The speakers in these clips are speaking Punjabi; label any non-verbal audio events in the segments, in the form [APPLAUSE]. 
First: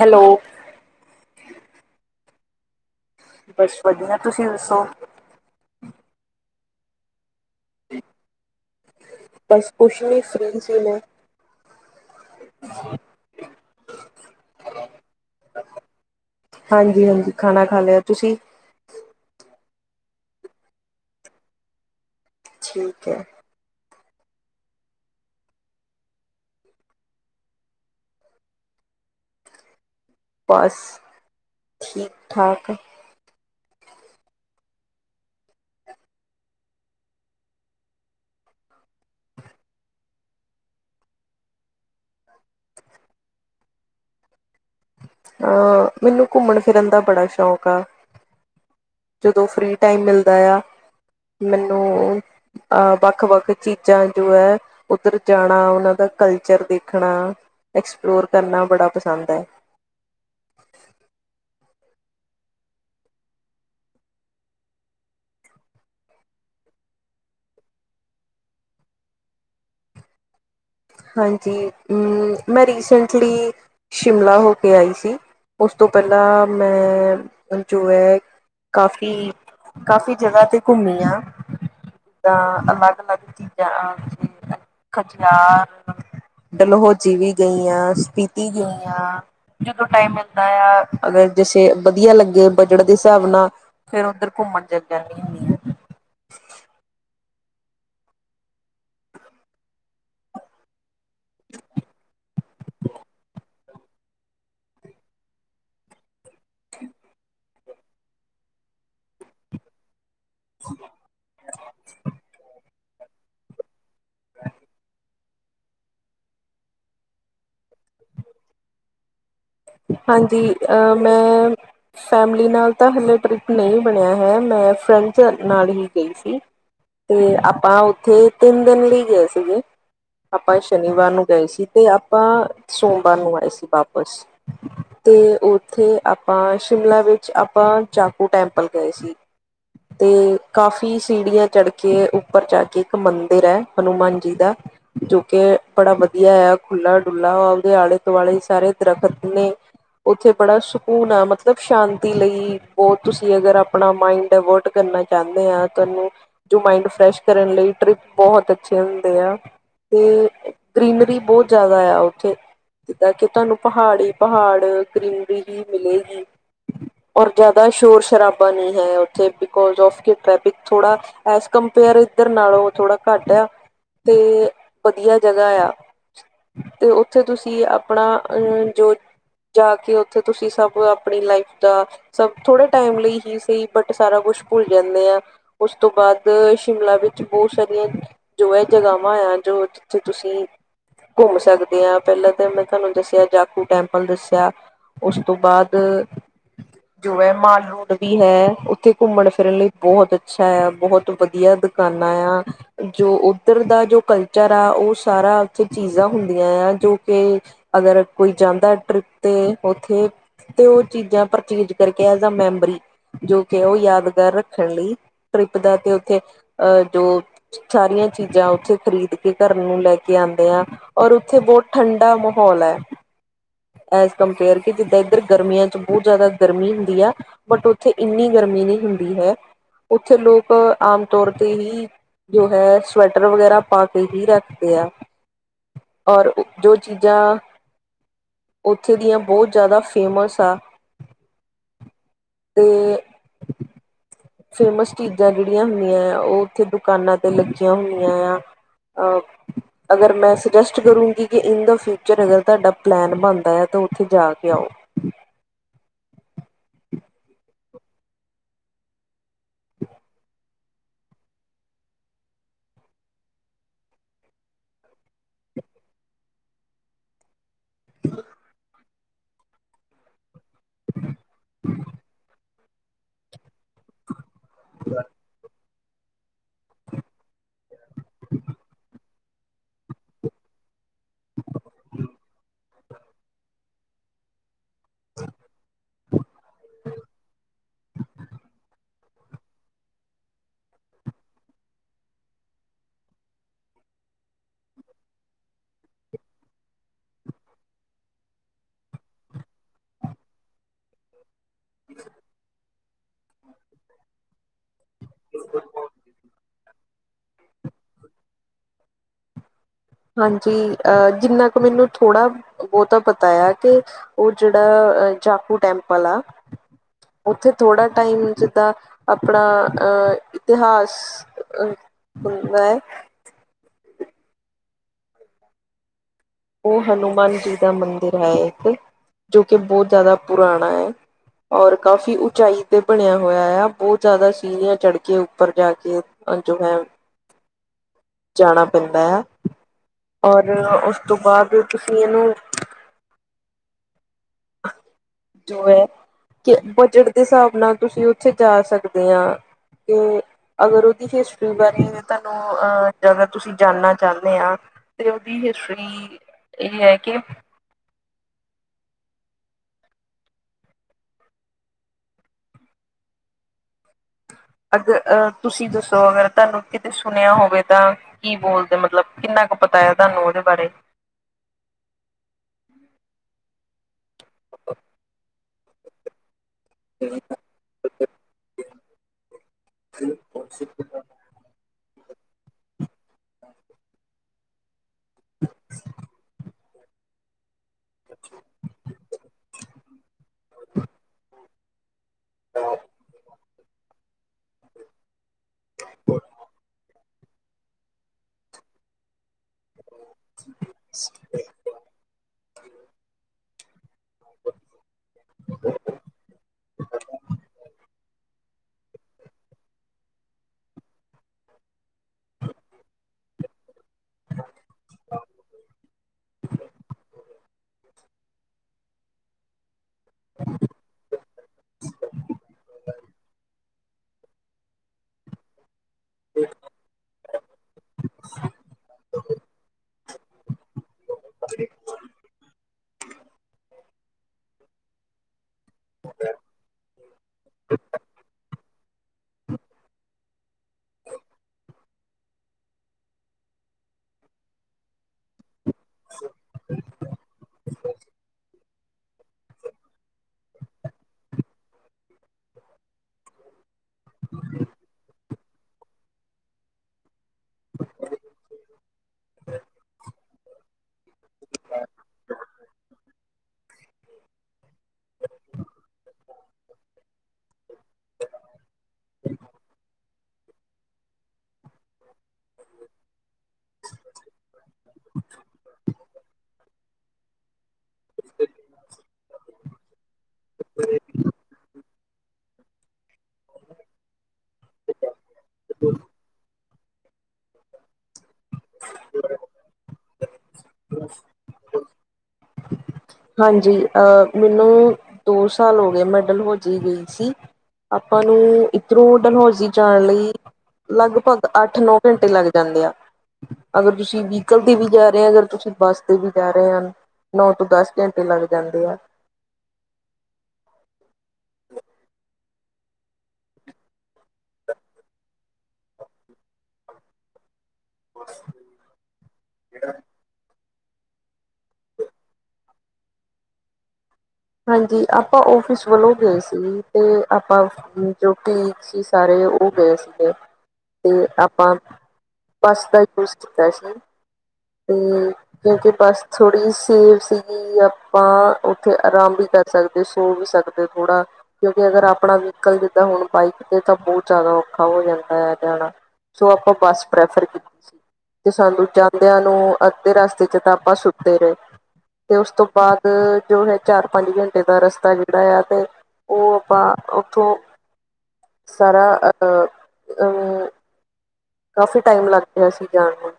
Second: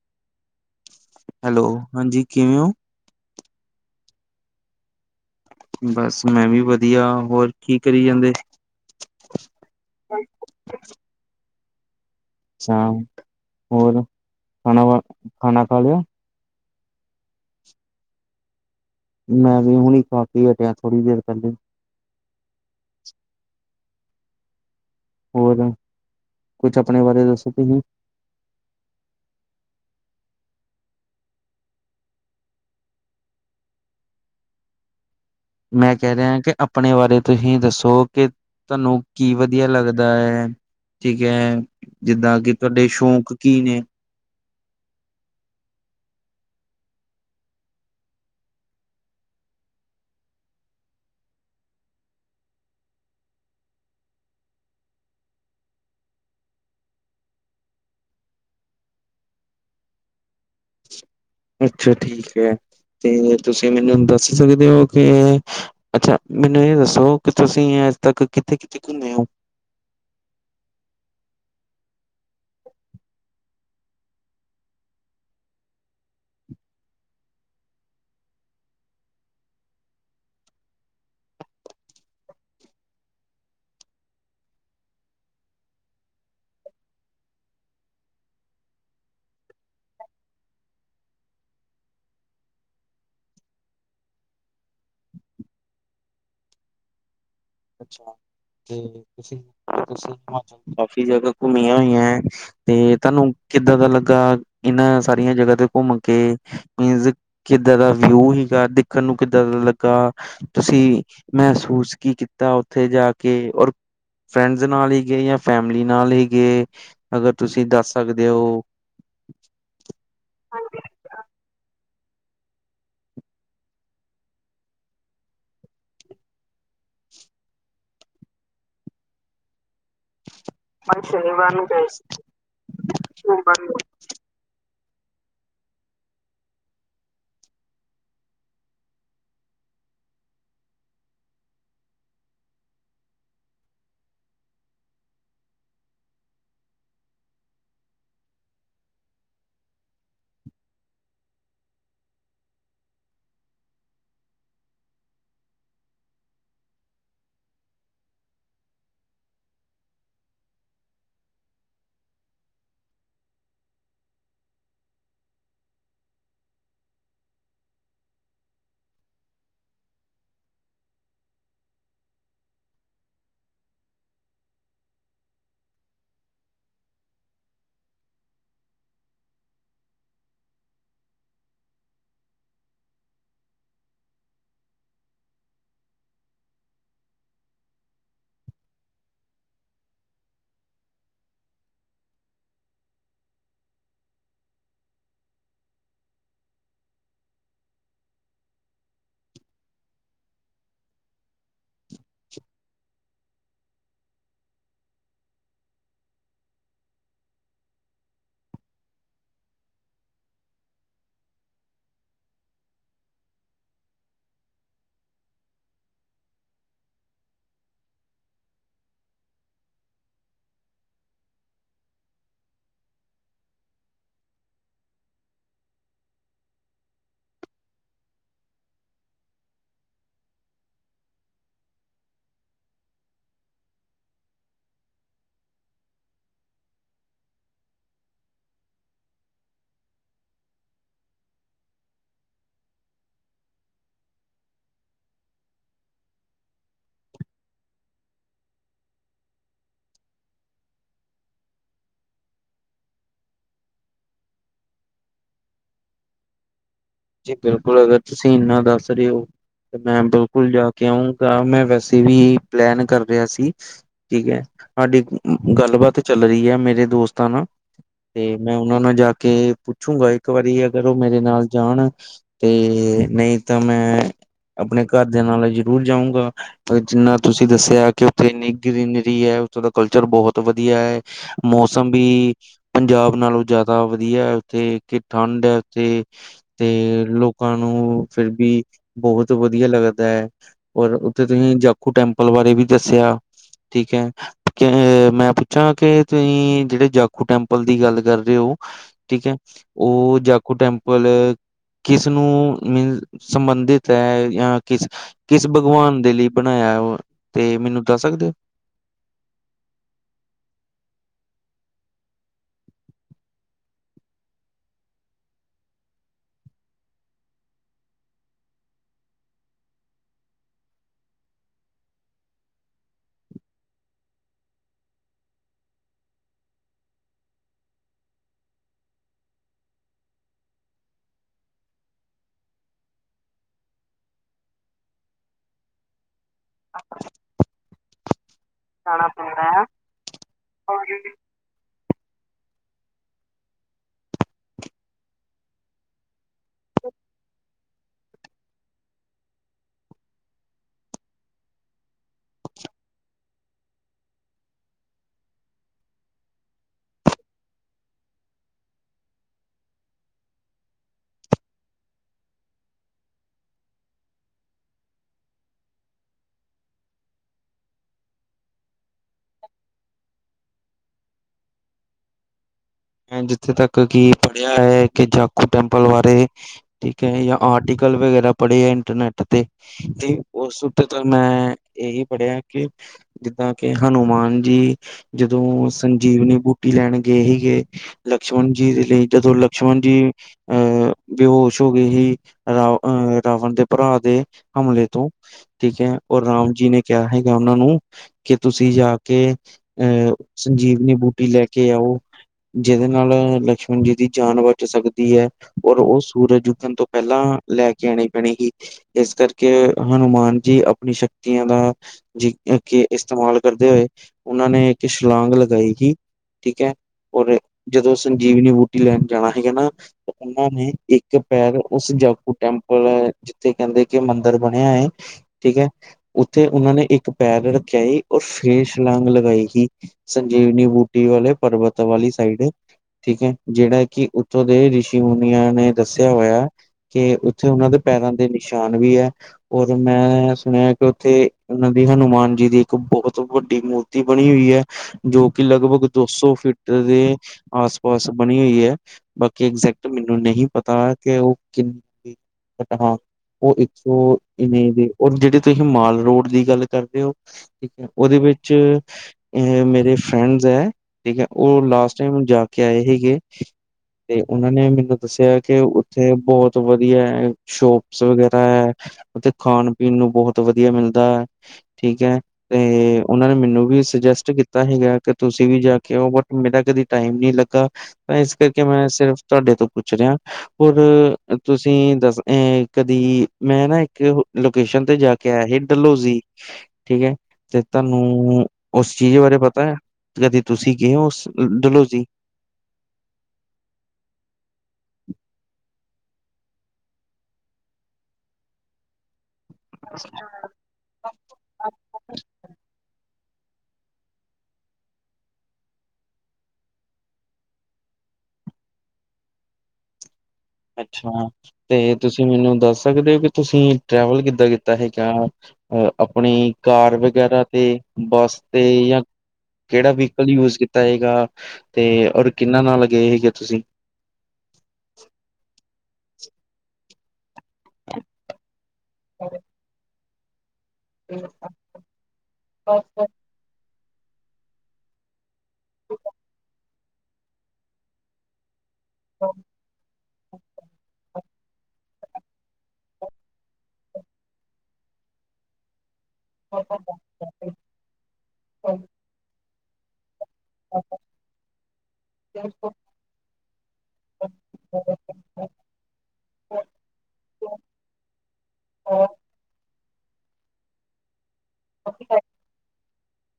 ਹੈਲੋ, ! ਹੈਲੋ, ਹਾਂਜੀ ਕਿਵੇਂ ਹੋ? ਬਸ ਵਧੀਆ ਤੁਸੀਂ ਦੱਸੋ? ਬਸ ਮੈਂ ਵੀ ਵਧੀਆ, ਹੋਰ- ਕੀ ਕਰੀ ਜਾਂਦੇ। ਬਸ ਕੁਛ ਨੀ ਫ੍ਰਰੀ ਸੀ ਮੈਂ ਅੱਛਾ, ਹੋਰ ਖਾਣਾ, ਖਾਣਾ ਖਾ ਲਿਆ। ਹਾਂਜੀ-ਹਾਂਜੀ, ਖਾਣਾ ਖਾ ਲਿਆ ਤੁਸੀਂ। ਮੈਂ ਵੀ ਹੁਣੀ ਕ ਹਟਿਆ ਥੋੜ੍ਹੀ ਦੇਰ ਪਹਿਲੇ ਠੀਕ ਹੈ, ਹੋਰ, ਕੁਛ ਆਪਣੇ ਬਾਰੇ ਦੱਸੋ ਤੁਸੀਂ ਬਸ ਠੀਕ -ਠਾਕ ਮੈਂ ਕਹਿ ਰਿਹਾ ਕਿ ਆਪਣੇ ਬਾਰੇ ਤੁਸੀਂ ਦੱਸੋ ਕਿ ਤੁਹਾਨੂੰ ਕੀ ਵਧੀਆ ਲੱਗਦਾ ਹੈ। ਠੀਕ ਹੈ, ਜਿੱਦਾਂ ਕਿ ਤੁਹਾਡੇ ਸ਼ੌਕ ਕੀ ਨੇ ਹਾਂ, ਮੈਨੂੰ ਘੁੰਮਣ ਫਿਰਨ ਦਾ ਬੜਾ ਸ਼ੌਕ ਆ ਜਦੋਂ ਫ੍ਰਰੀ ਟਾਈਮ ਮਿਲਦਾ ਆ, ਮੈਨੂੰ ਅਹ, ਵੱਖ -ਵੱਖ ਚੀਜ਼ਾਂ ਜੋ ਹੈ। ਉੱਧਰ ਜਾਣਾ ਉਹਨਾਂ ਦਾ ਕਲਚਰ ਦੇਖਣਾ, ਐਕਸਪਲੋਰ ਕਰਨਾ ਬੜਾ ਪਸੰਦ ਹੈ। ਅੱਛਾ ਠੀਕ ਹੈ, ਤੇ ਤੁਸੀਂ ਮੈਨੂੰ ਦੱਸ ਸਕਦੇ ਹੋ ਕਿ ਅੱਛਾ, ਮੈਨੂੰ ਇਹ ਦੱਸੋ ਕਿ ਤੁਸੀਂ ਅੱਜ ਤੱਕ ਕਿੱਥੇ- ਕਿੱਥੇ ਘੁੰਮੇ ਹੋ ਹਾਂਜੀ, ਅਮ ਮੈਂ ਰੀਸੈਂਟਲੀ ਸ਼ਿਮਲਾ ਹੋ ਕੇ ਆਈ ਸੀ, ਉਸ ਤੋਂ ਪਹਿਲਾਂ ਮੈਂ ਜੋ ਹੈ। ਕਾਫ਼ੀ, ਕਾਫ਼ੀ ਜਗ੍ਹਾ ਤੇ ਘੁੰਮੀ ਆ। ਦਾਂ ਅਲੱਗ- ਅਲੱਗ ਚੀਜ਼ਾਂ ਖਜਰ ਡਲਹੌਜ਼ੀ ਵੀ ਗਈ ਹਾਂ, ਸਪੀਤੀ ਗਈਆਂ। ਜਦੋਂ ਟਾਈਮ ਮਿਲਦਾ ਆ, ਅਗਰ ਜੇ ਵਧੀਆ ਲੱਗੇ ਬਜਟ ਦੇ ਹਿਸਾਬ ਨਾਲ ਫੇਰ ਉੱਧਰ ਘੁੰਮਣ ਚਲ ਜਾਂਦੀ ਹੁੰਦੀ ਆ। ਅੱਛਾ, ਤੇ ਤੁਸੀ, ਤੁਸੀ ਹਿਮਾਚਲ ਚ ਕਾਫ਼ੀ ਜਗਾ ਘੁੰਮੀਆਂ ਹੋਈਆਂ ਐ। ਤੇ ਤੁਹਾਨੂੰ ਕਿੱਦਾਂ ਦਾ ਲੱਗਾ? ਇਹਨਾਂ ਸਾਰੀਆਂ ਜਗ੍ਹਾ ਤੇ ਘੁੰਮ ਕੇ ਮੀਨਜ਼ ਕਿੱਦਾਂ ਦਾ ਵਿਊ ਸੀਗਾ, ਦੇਖਣ ਨੂੰ ਕਿੱਦਾਂ ਦਾ ਲੱਗਾ। ਤੁਸੀ ਮਹਿਸੂਸ ਕੀ ਕੀਤਾ ਓਥੇ ਜਾ ਕੇ? ਔਰ ਫ੍ਰੈਡਸ ਨਾਲ ਈ ਗਏ ਜਾ ਫੈਮਲੀ ਨਾਲ ਹੀ ਗਏ ਅਗਰ ਤੂਸੀ ਦੱਸ ਸਕਦੇ ਓ? ਹਾਂਜੀ, ਅ ਮੈਂ ਫੈਮਿਲੀ ਨਾਲ ਤਾਂ ਹੱਲੇ ਟ੍ਰਿਪ ਨਈ ਬਣਿਆ ਹੈ ਮੈਂ ਫ੍ਰੈਂਡਸ ਨਾਲ ਹੀ ਗਈ ਸੀ। ਤੇ ਆਪਾਂ ਉੱਥੇ ਤਿੰਨ ਦਿਨ ਲਈ ਗਏ ਸੀਗੇ। ਆਪਾਂ ਸ਼ਨੀਵਾਰ ਨੂੰ ਗਏ ਸੀ ਤੇ ਆਪਾਂ, ਸੋਮਵਾਰ ਨੂ ਆਏ ਸੀ ਵਾਪਸ। ਤੇ ਉੱਥੇ ਆਪਾਂ, ਸ਼ਿਮਲਾ ਵਿੱਚ ਆਪਾਂ ਜਾਕੂ ਟੈਂਪਲ ਗਏ ਸੀ। ਤੇ, ਕਾਫ਼ੀ ਸੀੜੀਆਂ ਚੜ ਕੇ, ਉੱਪਰ ਜਾ ਕੇ ਇਕ ਮੰਦਿਰ ਐ ਹਨੂਮਾਨ ਜੀ ਦਾ। ਜੋ ਕਿ ਬੜਾ ਵਧੀਆ ਆ ਖੁੱਲਾ ਡੁੱਲਾ ਓਦੇ ਆਲੇ ਦੁਆਲੇ ਸਾਰੇ ਦਰਖੱਤ ਨੇ ਓਥੇ ਬੜਾ ਸ਼ਕੂਨ ਆ ਮਤਲਬ ਸ਼ਾਂਤੀ ਲਈ, ਬੋਤ ਤੁਸੀਂ ਅਗਰ ਅਪਣਾ ਮਾਇੰਡ ਡੇਵ੍ਰਟ ਕਰਨਾ ਚ੍ਹਾਂਦੇ ਆ ਤੁਹਾਨੂੰ, ਜੋ ਮਾਇੰਡ ਫ੍ਰੈਸ਼ ਕਰਨ ਲਈ ਟ੍ਰਿਪ ਬੋਹਤ ਅੱਛੇ ਹੁੰਦੇ ਆ। ਤੇ, ਗ੍ਰੀਨਰੀ ਬੋਤ ਜ਼ਿਆਦਾ ਆ ਓਥੇ, ਜਿੱਦਾਂ ਕਿ ਤੁਹਾਨੂ ਪਹਾੜੀ ਪਹਾੜ ਗ੍ਰੀਨਰੀ ਹੀ ਮਿਲੇਗੀ। ਔਰ ਜ਼ਿਆਦਾ ਸ਼ੋਰ ਸ਼ਰਾਬਾ ਨੀ ਹੈ ਓੱਥੇ ਬਿਕੋਜ਼ ਔਫ਼ ਕੀ ਟ੍ਰੈਫਿਕ ਥੋੜਾ ਐਸ ਕੰਪੇਅਰ ਇਦੑਰ ਨਾਲੋਂ ਥੋੜਾ ਘੱਟ ਆ। ਤੇ, ਵਧੀਆ ਜਗਾ ਆ। ਤੇ ਉੱਥੇ ਤੁਸੀਂ ਆਪਣਾ ਅਹ ਜੋ ਜਾ ਕੇ ਉੱਥੇ ਤੁਸੀਂ ਸਭ ਆਪਣੀ ਲਾਈਫ ਦਾ ਸਭ ਥੋੜੇ ਟਾਈਮ ਲਈ ਹੀ ਸਹੀ ਬਟ ਸਾਰਾ ਕੁਛ ਭੁੱਲ ਜਾਂਦੇ ਆ। ਉਸ ਤੋਂ ਬਾਅਦ ਸ਼ਿਮਲਾ ਵਿੱਚ ਬਹੁਤ ਸਾਰੀਆਂ। ਜੋ ਏ ਜਗਾਵਾਂ ਆ ਜੋ ਜਿੱਥੇ ਤੁਸੀਂ ਘੁੰਮ ਸਕਦੇ ਆਂ ਪਹਿਲੇ ਤੇ ਮੈਂ ਤੁਹਾਨੂੰ ਦੱਸੇ ਆ ਜਾਕੂ ਟੈਂਪਲ ਦੱਸਾ ਆ ਉਸ ਤੋਂ ਬਾਆ ਦ, ਜੋ ਐ ਮਾਨ ਹੁਨ ਵੀ ਹੈ, ਉੱਥੇ ਘੁੰਮਣ ਫਿਰਨ ਲਈ ਬੋਤ ਅੱਛਾ ਆ, ਬੋਹਤ ਵਧੀਆ ਦੁਕਾਨਾਂ ਆ। ਜੋ ਉੱਧਰ ਦਾ ਜੋ ਕਲਚਰ ਆ ਓ ਸਾਰਾ ਉੱਥੇ ਚੀਜ਼ਾਂ ਹੁੰਦੀਆਂ ਆ ਜੋ ਕਿ ਅਗਰ, ਕੋਈ ਜਾਂਦਾ ਟ੍ਰਿਪ ਤੇ, ਓਥੇ, ਤੇ ਓ ਚੀਜਾਂ ਪਰਚੇਜ ਕਰਕੇ ਐਸ ਅ ਮੈੱਮਰੀ ਜੋ ਕਿ ਓ ਯਾਦਗਾਰ ਰੱਖਣ ਲਈ ਟ੍ਰਿਪ ਦਾ ਤੇ ਓਥੇ ਅ ਜੋ ਸਾਰੀਆਂ ਚੀਜਾਂ ਓਥੇ ਖ਼ਰੀਦ ਕੇ ਘਰ ਨੂੰ ਲੈ ਕੇ ਆਂਦੇ ਆ। ਔਰ ਉੱਥੇ ਬੋਤ ਠੰਡਾ ਮਹੌਲ ਐ। ਐਜ਼ ਕੰਪੇਅਰ ਕਿ ਜਿੱਦਾਂ ਏਧਰ ਗਰਮੀਆਂ ਚ ਬੋਤ ਜ਼ਿਆਦਾ ਗਰਮੀ ਹੁੰਦੀ ਆ। ਬਟ ਉੱਥੇ ਇਨੀ ਗਰਮੀ ਨਈ ਹੁੰਦੀ ਹੈ, ਉੱਥੇ ਲੋਕ ਆਮ ਤੌਰ ਤੇ ਹੀ ਜੋ ਹੈ, ਸਵੈਟਰ ਵਗੈਰਾ ਪਾ ਕੇ ਹੀ ਰੱਖਦੇ ਆ। ਔਰ, ਜੋ ਚੀਜਾਂ ਓੱਥੇ ਦੀਆਂ ਬੋਤ ਜ਼ਿਆਦਾ ਫੇ਼ਮਸ ਆ, ਤੇ ਫੇ਼ਮਸ ਚੀਜਾਂ ਜਿਹੜੀਆਂ ਹੁੰਦੀਆਂ ਆ ਓ ਉੱਥੇ ਦੁਕਾਨਾਂ ਤੇ ਲਗੀਆਂ ਹੁੰਈਆਂ ਆ, ਅ [INAUDIBLE] ਅਗਰ ਮੈਂ ਸਜੈਸਟ ਕਰੂੰਗੀ ਕਿ ਇਨ ਦਾ ਫਿਊਚਰ ਅਗਰ ਤੁਹਾਡਾ ਪਲੈਨ ਬਣਦਾ ਆ ਤਾ ਉੱਥੇ ਜਾ ਕੇ ਆਓ। ਜੀ ਬਿਲਕੁਲ ਅਗਰ ਤੂਸੀ ਇਨਾ ਦੱਸ ਰੇ ਓ, ਤੇ ਮੈਂ ਬਿਲਕੁਲ ਜਾ ਕੇ ਆਊਗਾ ਕਿਉਂਕਿ ਮੈਂ ਵੈਸੇ ਵੀ ਪਲੈਨ ਕਰ ਰੇਆ ਸੀ ਠੀਕ ਐ, ਸਾਡੀ ਗਲਬਾਤ ਚਲ ਰੀ ਐ ਮੇਰੇ ਦੋਸਤਾਂ ਨਾਲ ਤੇ ਮੈਂ ਓਨਾਂ ਨੂੰ ਜਾਕੇ ਪੁੱਛੂਗਾ ਇਕ ਵਾਰੀ ਅਗਰ ਓ ਮੇਰੇ ਨਾਲ ਜਾਣ ਤੇ, ਨਈ ਤਾਂ ਮੈਂ, ਅਪਣੇ ਘਰਦੇਆਂ ਨਾਲ ਜ਼ਰੂਰ ਜਾਊਂਗਾ। ਜਿੰਨਾ ਤੁਸੀਂ ਦੱਸਿਆ ਕਿ ਉੱਥੇ ਇਨੀ ਗ੍ਰੀਨਰੀ ਐ ਉੱਥੋਂ ਦਾ ਕਲਚਰ ਬਹੁਤ ਵਧੀਆ ਮੌਸਮ ਵੀ ਪੰਜਾਬ ਨਾਲੋਂ ਜਿਆਦਾ ਵਧੀਆ ਉੱਥੇ ਕਿ ਠੰਡ ਓਥੇ ਤੇ ਲੋਕਾਂ ਨੂ, ਫਿਰ ਵੀ ਬਹੁਤ ਵਧੀਆ ਲੱਗਦਾ। ਔਰ ਉੱਥੇ ਤੁਸੀ ਜਾਖੂ ਟੈਂਪਲ ਬਾਰੇ ਵੀ ਦੱਸਿਆ, ਠੀ ਐ। ਕੇ ਮੈਂ ਪੁੱਛਾਂ ਕਿ ਤੁਸੀਂ ਜਿਹੜੇ ਜਾਖੂ ਟੈਂਪਲ ਦੀ ਗਲ ਕਰਦੇ ਓ? ਠੀਕ ਐ ਉਹ ਜਾਕੂ ਟੈਂਪਲ। ਕਿਸਨੂੰ ਮੀਨਜ਼ ਸੰਬੰਧਿਤ ਹੈ ਜਾਂ ਕਿਸ -ਕਿਸ ਭਗਵਾਨ ਦੇ ਲਈ ਬਣਾਇਆ ਉਹ ਤੇ ਮੈਨੂੰ ਦੱਸ ਸਕਦੇ ਹੋ। ਹਾਂਜੀ ਅਹ ਜਿੰਨਾ ਕੁ ਮੈਨੂੰ ਥੋੜਾ ਬਹੁਤਾ ਪਤਾ ਆ ਕਿ ਉਹ ਜਿਹੜਾ ਜਾਕੂ ਟੈਂਪਲ ਆ। ਉੱਥੇ ਥੋੜ੍ਹਾ ਟਾਈਮ ਜਿੱਦਾਂ ਆਪਣਾ ਇਤਿਹਾਸ ਅ ਹੁੰਦਾ ਹੈ। ਉਹ ਹਨੂੰਮਾਨ ਜੀ ਦਾ ਮੰਦਿਰ ਹੈ ਇੱਕ ਜੋ ਕਿ ਬਹੁਤ ਜ਼ਿਆਦਾ ਪੁਰਾਣਾ ਹੈ। ਔਰ ਕਾਫ਼ੀ ਉਚਾਈ ਤੇ ਬਣਿਆ ਹੋਇਆ ਆ ਬਹੁਤ ਜ਼ਿਆਦਾ ਸੀੜੀਆਂ ਚੜਕੇ ਉੱਪਰ ਜਾ ਕੇ ਅੰਜੂ ਮੈਮ [INAUDIBLE] ਜਾਣਾ ਪੈਂਦਾ ਆ ਔਰ ਉਸ ਤੋਂ ਬਾਅਦ ਤੁਸੀਂ ਇਹਨੂੰ [UNINTELLIGIBLE] ਕਿ ਬਜਟ ਦੇ ਹਿਸਾਬ ਨਾਲ ਤੁਸੀਂ ਉੱਥੇ ਜਾ ਸਕਦੇ ਹਾਂ ਤੇ ਅਗਰ ਉਹਦੀ ਹਿਸਟਰੀ ਬਾਰੇ ਤੁਹਾਨੂੰ ਅਹ ਜ਼ਿਆਦਾ ਤੁਸੀਂ ਜਾਣਨਾ ਚਾਹਣੇ ਆਂ। ਤੇ ਉਹਦੀ ਹਿਸਟਰੀ ਇਹ ਹੈ ਕਿ ਅਗਰ ਅ ਤੁਸੀਂ ਦੱਸੋ ਅਗਰ ਤੁਹਾਨੂੰ ਕਿਤੇ ਸੁਣਿਆ ਹੋਵੇ ਤਾਂ ਕੀ ਬੋਲਦੇ ਮਤਲਬ ਕਿੰਨਾ ਕ ਪਤਾ ਤੂਆਨੂ ਓਦੇ ਬਾਰੇ। ਮੈਂ ਜਿੱਥੇ ਤਕ ਕਿ ਪੜਿਆ ਹੈ ਕਿ ਜਾਖੂ ਟੈਂਪਲ ਬਾਰੇ ਠੀਕ ਆ ਜਾ ਆਰਟੀਕਲ ਵਗੈਰਾ ਪੜੇ ਐ ਇੰਟਰਨੈਟ ਤੇ ਤੇ ਉਸ ਉੱਤੇ ਤਾ ਮੈਂ ਏਹੀ ਪੜਿਆ ਕਿ ਜਿੱਦਾਂ ਕਿ ਹਨੂੰਮਾਨ ਜੀ ਜਦੋਂ ਸੰਜੀਵਨੀ ਬੂਟੀ ਲੈਣ ਗਏ ਹੀਗੇ। ਲਕਸ਼ਮਣ ਜੀ ਦੇ ਲਈ ਜਦੋਂ ਲਕਸ਼ਮਣ ਜੀ ਅਹ ਬੇਹੋਸ਼ ਹੋ ਗਏ ਹੀ। ਰਾਵ ਅਹ ਰਾਵਣ ਦੇ ਭਰਾ ਦੇ ਹਮਲੇ ਤੋਂ ਠੀਕ ਹੈ ਔਰ ਰਾਮ ਜੀ ਨੇ ਕਿਹਾ ਸੀਗਾ ਉਹਨਾਂ ਨੂੰ [INAUDIBLE] ਕਿ ਤੁਸੀਂ ਜਾ ਕੇ ਅਹ ਸੰਜੀਵਨੀ ਬੂਟੀ ਲੈ ਕੇ ਆਓ। ਜਿਹਦੇ ਨਾਲ ਲਕਸ਼ਮਣ ਜੀ ਦੀ ਜਾਨ ਬਚ ਸਕਦੀ ਐ ਔਰ ਉਹ ਸੂਰਜ ਉੁਗਣ ਤੋਂ ਪਹਿਲਾਂ ਲੈ ਕੇ ਆਂਣੀ ਪੈਣੀ ਹੀ। ਇਸ ਕਰਕੇ ਹਨੂੰਮਾਨ ਜੀ ਆਪਣੀ ਸ਼ਕਤੀਆਂ ਦਾ ਜਿਦਾ ਕੇ ਇਸਤੇਮਾਲ ਕਰਦੇ ਹੋਏ ਉਹਨਾਂ ਨੇ ਇੱਕ ਛਲਾਂਗ ਲਗਾਈ ਹੀ ਠੀਕ ਹੈ। ਔਰ ਜਦੋਂ ਸੰਜੀਵਨੀ ਬੂਟੀ ਲੈਣ ਜਾਣਾ ਹੀਗਾ ਨਾ। ਉਹਨਾਂ ਨੇ ਇੱਕ ਪੈਰ ਉਸ ਜਾਕੂ ਟੈਂਪਲ ਐ ਜਿੱਥੇ ਕਹਿੰਦੇ ਜੇ ਮੰਦਿਰ ਬਣਿਆ ਹੈ ਠੀਕ ਹੈ। ਉੱਥੇ ਉਹਨਾਂ ਨੇ ਇੱਕ ਪੈਰ ਰੱਖਿਆ ਹੀ ਔਰ ਫੇਰ ਛਲਾਂਗ ਲਗਾਈ ਹੀ। ਸੰਜੀਵਨੀ ਬੂਟੀ ਵਾਲੇ ਪਰਬਤ [UNINTELLIGIBLE] ਠੀਕ ਹੈ ਜਿਹੜਾ ਕਿ ਉੱਥੋਂ ਦੇ ਰਿਸ਼ੀ ਮੁਨੀਆਂ ਨੇ ਦੱਸਿਆ ਹੋਇਆ। ਕੇ ਉੱਥੇ ਉਹਨਾਂ ਦੇ ਪੈਰਾਂ ਦੇ ਨਿਸ਼ਾਨ ਵੀ ਹੈ। ਔਰ ਮੈਂ ਸੁਣਿਆ ਕਿ ਉੱਥੇ ਉਹਨਾਂ ਵੀ ਹਨੂੰਮਾਨ ਜੀ ਦੀ ਇੱਕ ਬਹੁਤ ਵੱਡੀ ਮੂਰਤੀ ਬਣੀ ਹੋਈ ਹੈ ਜੋ ਕਿ ਲਗਭਗ ਦੋ ਸੌ ਫੀਟ ਤੁਸੀਂ ਆਸ ਪਾਸ ਬਣੀ ਇਹ ਹੈ ਬਾਕੀ ਐਜੈਕਟ ਮੈਨੂੰ ਨਹੀਂ ਪਤਾ ਕਿ ਉਹ ਕਿੰ [UNINTELLIGIBLE] ਉਹ ਇੱਕ ਸੌ ਦੇ ਇੰਨੀ ਦੀ ਔਰ ਜਿਹੜੇ ਤੁਸੀਂ ਮਾਲ ਰੋਡ ਦੀ ਗੱਲ ਕਰਦੇ ਹੋ। ਉਹਦੇ ਵਿੱਚ ਮੇਰੇ ਫਰੈਂਡਸ ਆ ਠੀਕ ਹੈ। ਉਹ ਲਾਸਟ ਟਾਈਮ ਜਾ ਕੇ ਆਏ ਹੀਗੇ। ਤੇ ਉਹਨਾਂ ਨੇ ਮੈਨੂੰ ਦੱਸਿਆ ਕਿ ਉੱਥੇ ਬਹੁਤ ਵਧੀਆ ਹੈ। ਸ਼ੋਪਸ ਵਗੈਰਾ ਹੈ ਅਤੇ ਖਾਣ ਪੀਣ ਨੂੰ ਬਹੁਤ ਬਹੁਤ ਵਧੀਆ ਮਿਲਦਾ ਠੀਕ ਹੈ ਤੇ ਉਹਨਾਂ ਨੇ ਮੈਨੂੰ ਵੀ ਸੁਜਸਟ ਕੀ ਕੀਤਾ ਹੀਗਾ ਕਿ ਤੁਸੀਂ ਵੀ ਜਾ ਕੇ ਆਓ ਬ ਮੇਰਾ ਕਦੀ ਟਾਈਮ ਨੀ ਲੱਗਾ ਤਾਂ ਇਸ ਕਰਕੇ ਮੈਂ ਸਿਰਫ ਤੁਹਾਡੇ ਤੋਂ ਪੁੱਛ ਰਿਹਾ। ਹੋਰ ਤੁਸੀਂ ਦੱਸ ਆ ਕਦੀ ਮੈਂ ਨਾ ਇੱਕ ਲੋਕੇਸ਼ਨ ਤੇ ਜਾ ਕੇ ਆਇਆ ਸੀ ਡਲੋਜ਼ੀ ਠੀਕ ਹੈ। ਤੇ ਤੁਹਾਨੂੰ ਉਸ ਚੀਜ਼ ਬਾਰੇ ਪਤਾ ਹੈ, ਕਦੇ ਤੁਸੀਂ ਗਿਆ ਹੋ ਉਸ ਡਲੋਜੀ? ਹਾਂਜੀ, ਅਹ ਮੈਨੂੰ ਦੋ ਸਾਲ ਹੋ ਗਏ, ਮੈਂ ਡਲੋਜੀ ਗਈ ਸੀ। ਆਪਾਂ ਨੂੰ ਇੱਧਰੋਂ ਡਲੋਜ਼ੀ ਜਾਣ ਲਈ, ਲਗਭਗ ਅੱਠ ਨੌ ਘੰਟੇ ਲੱਗ ਜਾਂਦੇ ਆ। ਅਗਰ ਤੁਸੀਂ ਵਹੀਕਲ ਤੇ ਵੀ ਜਾ ਰਹੇ ਹੋ ਅਗਰ ਤੁਸੀਂ ਬੱਸ ਤੇ ਵੀ ਜਾ ਰਹੇ ਹਨ ਨੌ ਤੋਂ ਦਸ, ਘੰਟੇ ਲੱਗ ਜਾਂਦੀ ਆ। ਅੱਛਾ ਤੇ ਤੁਸੀਂ ਮੈਨੂੰ ਦੱਸ ਸਕਦੇ ਹੋ ਕਿ ਤੁਸੀਂ ਟ੍ਰੈਵਲ ਕਿੱਦਾਂ ਕੀਤਾ ਹੈਗਾ। ਅਹ ਆਪਣੀ ਕਾਰ ਵਗੈਰਾ ਤੇ, ਬੱਸ ਤੇ ਜਾਂ ਕਿਹੜਾ ਵਹੀਕਲ ਯੂਜ ਕੀਤਾ ਤਾ ਹੈਗਾ, ਤੇ ਔਰ ਕਿੰਨਾ ਨਾਲ ਗਏ ਸੀਗੇ ਤੁਸੀਂ, ਹਾਂਜੀ, ਆਪਾਂ ਔਫਿਸ ਵੱਲੋਂ ਗਏ ਸੀ। ਤੇ ਆਪਾਂ ਜੋ ਕਲੀਗ ਸੀ ਸਾਰੇ ਉਹ ਗਏ ਸੀਗੇ। ਤੇ ਆਪਾਂ ਬਸ ਦਾ ਹੀ ਕੁਛ ਕੀਤਾ ਸੀ। ਕਿਉਂਕਿ ਬਸ ਥੋੜ੍ਹੀ ਜੀ ਸੇਫ ਸੀਗੀ ਆਪਾਂ ਉੱਥੇ ਆਰਾਮ ਵੀ ਕਰ ਸਕਦੇ ਸੋ ਵੀ ਸਕਦੇ ਥੋੜਾ, ਕਿਉਂਕਿ ਅਗਰ ਆਪਣਾ ਵਹੀਕਲ ਜਿੱਦਾਂ ਹੁਣ ਬਾਈਕ ਤੇ ਤਾਂ ਬਹੁਤ ਜ਼ਿਆਦਾ ਔਖਾ ਹੋ ਜਾਂਦਾ ਹੈ ਜਾਣਾਵ ਸੋ ਆਪਾਂ ਬੱਸ ਪ੍ਰੈਫਰ ਕੀਤੀ ਸੀ, ਤੇ ਸਾਨੂੰ ਜਾਂਦਿਆਂ ਨੂੰ ਅੱਧੇ ਰਸਤੇ ਜਿਦਾਂ ਆਪਾਂ ਸੁੱਤੇ ਰਹੇ। ਤੇ ਉਸ ਤੋਂ ਬਾਅਦ ਜੋ ਹੈ ਚਾਰ ਪੰਜ ਘੰਟੇ ਦਾ ਰਸਤਾ ਜਿਹੜਾ ਆ ਤੇ, ਉਹ ਆਪਾਂ ਉੱਥੋਂ, ਸਾਰਾ ਅਹ ਕਾਫ਼ੀ ਟਾਈਮ ਲੱਗ ਰਿਹਾ ਸੀ ਜਾਣ ਨੂੰ।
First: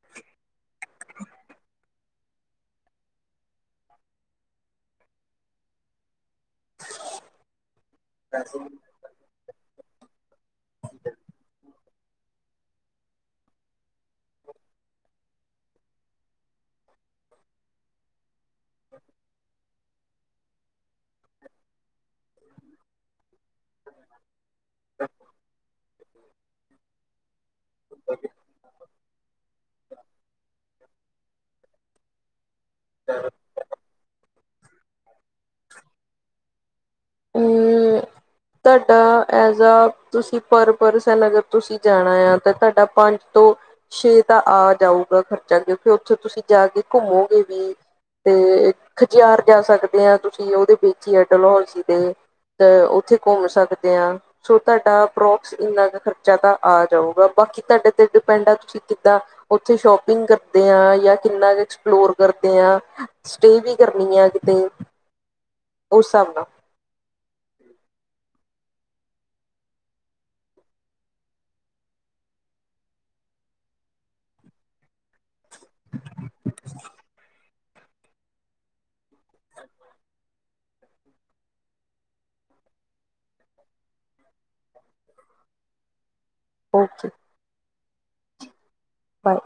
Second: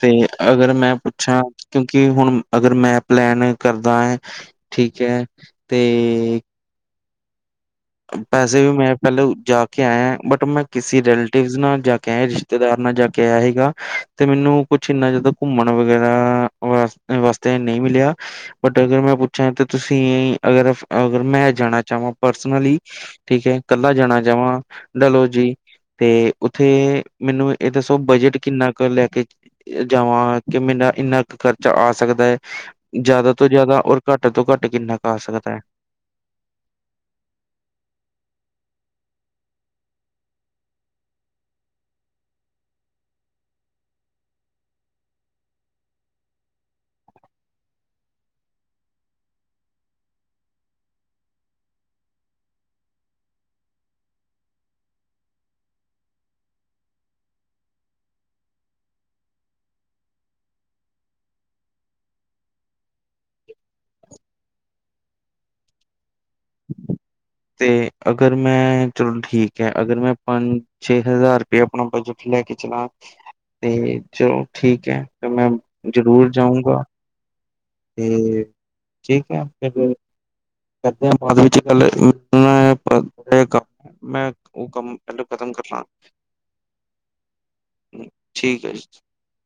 ਤੇ ਅਗਰ ਮੈਂ ਪੁੱਛਾ, ਕਿਉਂਕਿ ਹੁਣ ਅਗਰ ਮੈਂ ਪਲੈਨ ਕਰਦਾ ਹੈ ਠੀਕ ਹੈ, ਤੇ ਪੈਸੇ ਵੀ ਮੈਂ ਪਹਿਲਾਂ ਜਾ ਕੇ ਆਇਆ ਬਟ ਮੈਂ ਕਿਸੇ ਰਲੇਟਿਵ ਨਾਲ ਜਾ ਕੇ ਆਇਆ ਰਿਸ਼ਤੇਦਾਰ ਨਾਲ ਜਾ ਕੇ ਆਇਆ ਸੀਗਾ। ਤੇ ਮੈਨੂੰ ਕੁਛ ਇੰਨਾ ਜ਼ਿਆਦਾ ਘੁੰਮਣ ਵਗੈਰਾ ਵਾ ਵਾਸਤੇ ਨਹੀਂ ਮਿਲਿਆ, ਬਟ ਅਗਰ ਮੈਂ ਪੁੱਛਾਂ ਤੁਸੀਂ ਅਗਰ ਅਗਰ ਮੈਂ ਜਾਣਾ ਚਾਹਵਾਂ ਪਰਸ ਸਲੀ ਠੀਕ ਹੈ ਇਕੱਲਾ ਜਾਣਾ ਚਾਹਵਾਂ ਡਲੋਜੀ, ਤੇ ਉੱਥੇ ਮੈਨੂੰ ਇਹ ਦੱਸੋ ਬਜਟ ਕਿੰਨਾ ਕੁ ਲੈ ਕੇ ਜਾਵਾਂ ਕਿ ਮੇਰਾ ਇੰਨਾ ਕੁ ਖਰਚਾ ਆ ਸਕਦਾ ਹੈ, ਜ਼ਿਆਦਾ ਤੋਂ ਜ਼ਿਆਦਾ ਔਰ, ਘੱਟ ਤੋਂ ਘੱਟ ਕਿੰਨਾ ਆ‌ ਸਕਦਾ ਹੈ। ਹਾਂ। ਤੁਹਾਡਾ ਐਜ ਆ ਤੁਸੀਂ ਪਰਪਸਨ ਨਗਰ ਤੁਸੀਂ ਜਾਣਾ ਆ ਤਾਂ ਤੁਹਾਡਾ ਪੰਜ ਤੋਂ, ਛੇ ਤਾਂ ਆ ਜਾਊਗਾ ਖਰਚਾ ਕਿਉਂਕਿ ਉੱਥੇ ਤੁਸੀਂ ਜਾ ਕੇ ਘੁੰਮੋਗੇ ਵੀ। ਤੇ ਖਜਿਆਰ ਜਾ ਸਕਦੇ ਹਾਂ ਤੁਸੀਂ ਉਹਦੇ ਵਿੱਚ ਹੀ ਆ ਡਲਹੌਜੀ ਦੇ, ਤੇ ਉੱਥੇ ਘੁੰਮ ਸਕਦੇ ਹਾਂ। ਸੋ ਤੁਹਾਡਾ ਪੋਕਸ ਇੰਨਾ ਕੁ ਖਰਚਾ ਤਾਂ ਆ ਜਾਊਗਾ ਬਾਕੀ ਤੁਹਾਡੇ ਤੇ ਡਿਪੈਂਡ ਆ ਤੁਸੀਂ ਕਿੱਦਾਂ, ਉੱਥੇ ਸ਼ੋਪਿੰਗ ਕਰਦੇ ਹਾਂ ਜਾਂ ਕਿੰਨਾ ਕੁ ਐਕਸਪਲੋਰ ਕਰਦੇ ਹਾਂ, ਸਟਏ ਵੀ ਕਰਨੀ ਆ ਕਿਤੇ, ਉਸ ਹਿਸਾਬ ਨਾਲ, ਤੇ ਅਗਰ ਮੈਂ ਚਲੋ ਠੀਕ ਹੈ ਅਗਰ ਮੈਂ ਪੰਜ ਛੇ ਹਜ਼ਾਰ ਰੁਪਇਏ ਆਪਣਾ ਬਜਟ ਲੈ ਕੇ ਚਲਾ ਤੇ ਚਲੋ ਠੀਕ ਹੈ। ਤੇ ਮੈਂ ਜ਼ਰੂਰ ਜਾਊਂਗਾ। ਤੇ ਠੀਕ ਹੈ, ਫਿਰ, ਕਰਦੇ ਹਾਂ ਬਾਅਦ ਵਿੱਚ ਗੱਲ, ਮੈਂ ਉਹ ਕੰਮ ਪਹਿਲਾ ਖਤਮ ਕਰਲਾਂ, ਪੋਚ, ਠੀਕ ਹੈ ਜੀ। ਬਾਏ,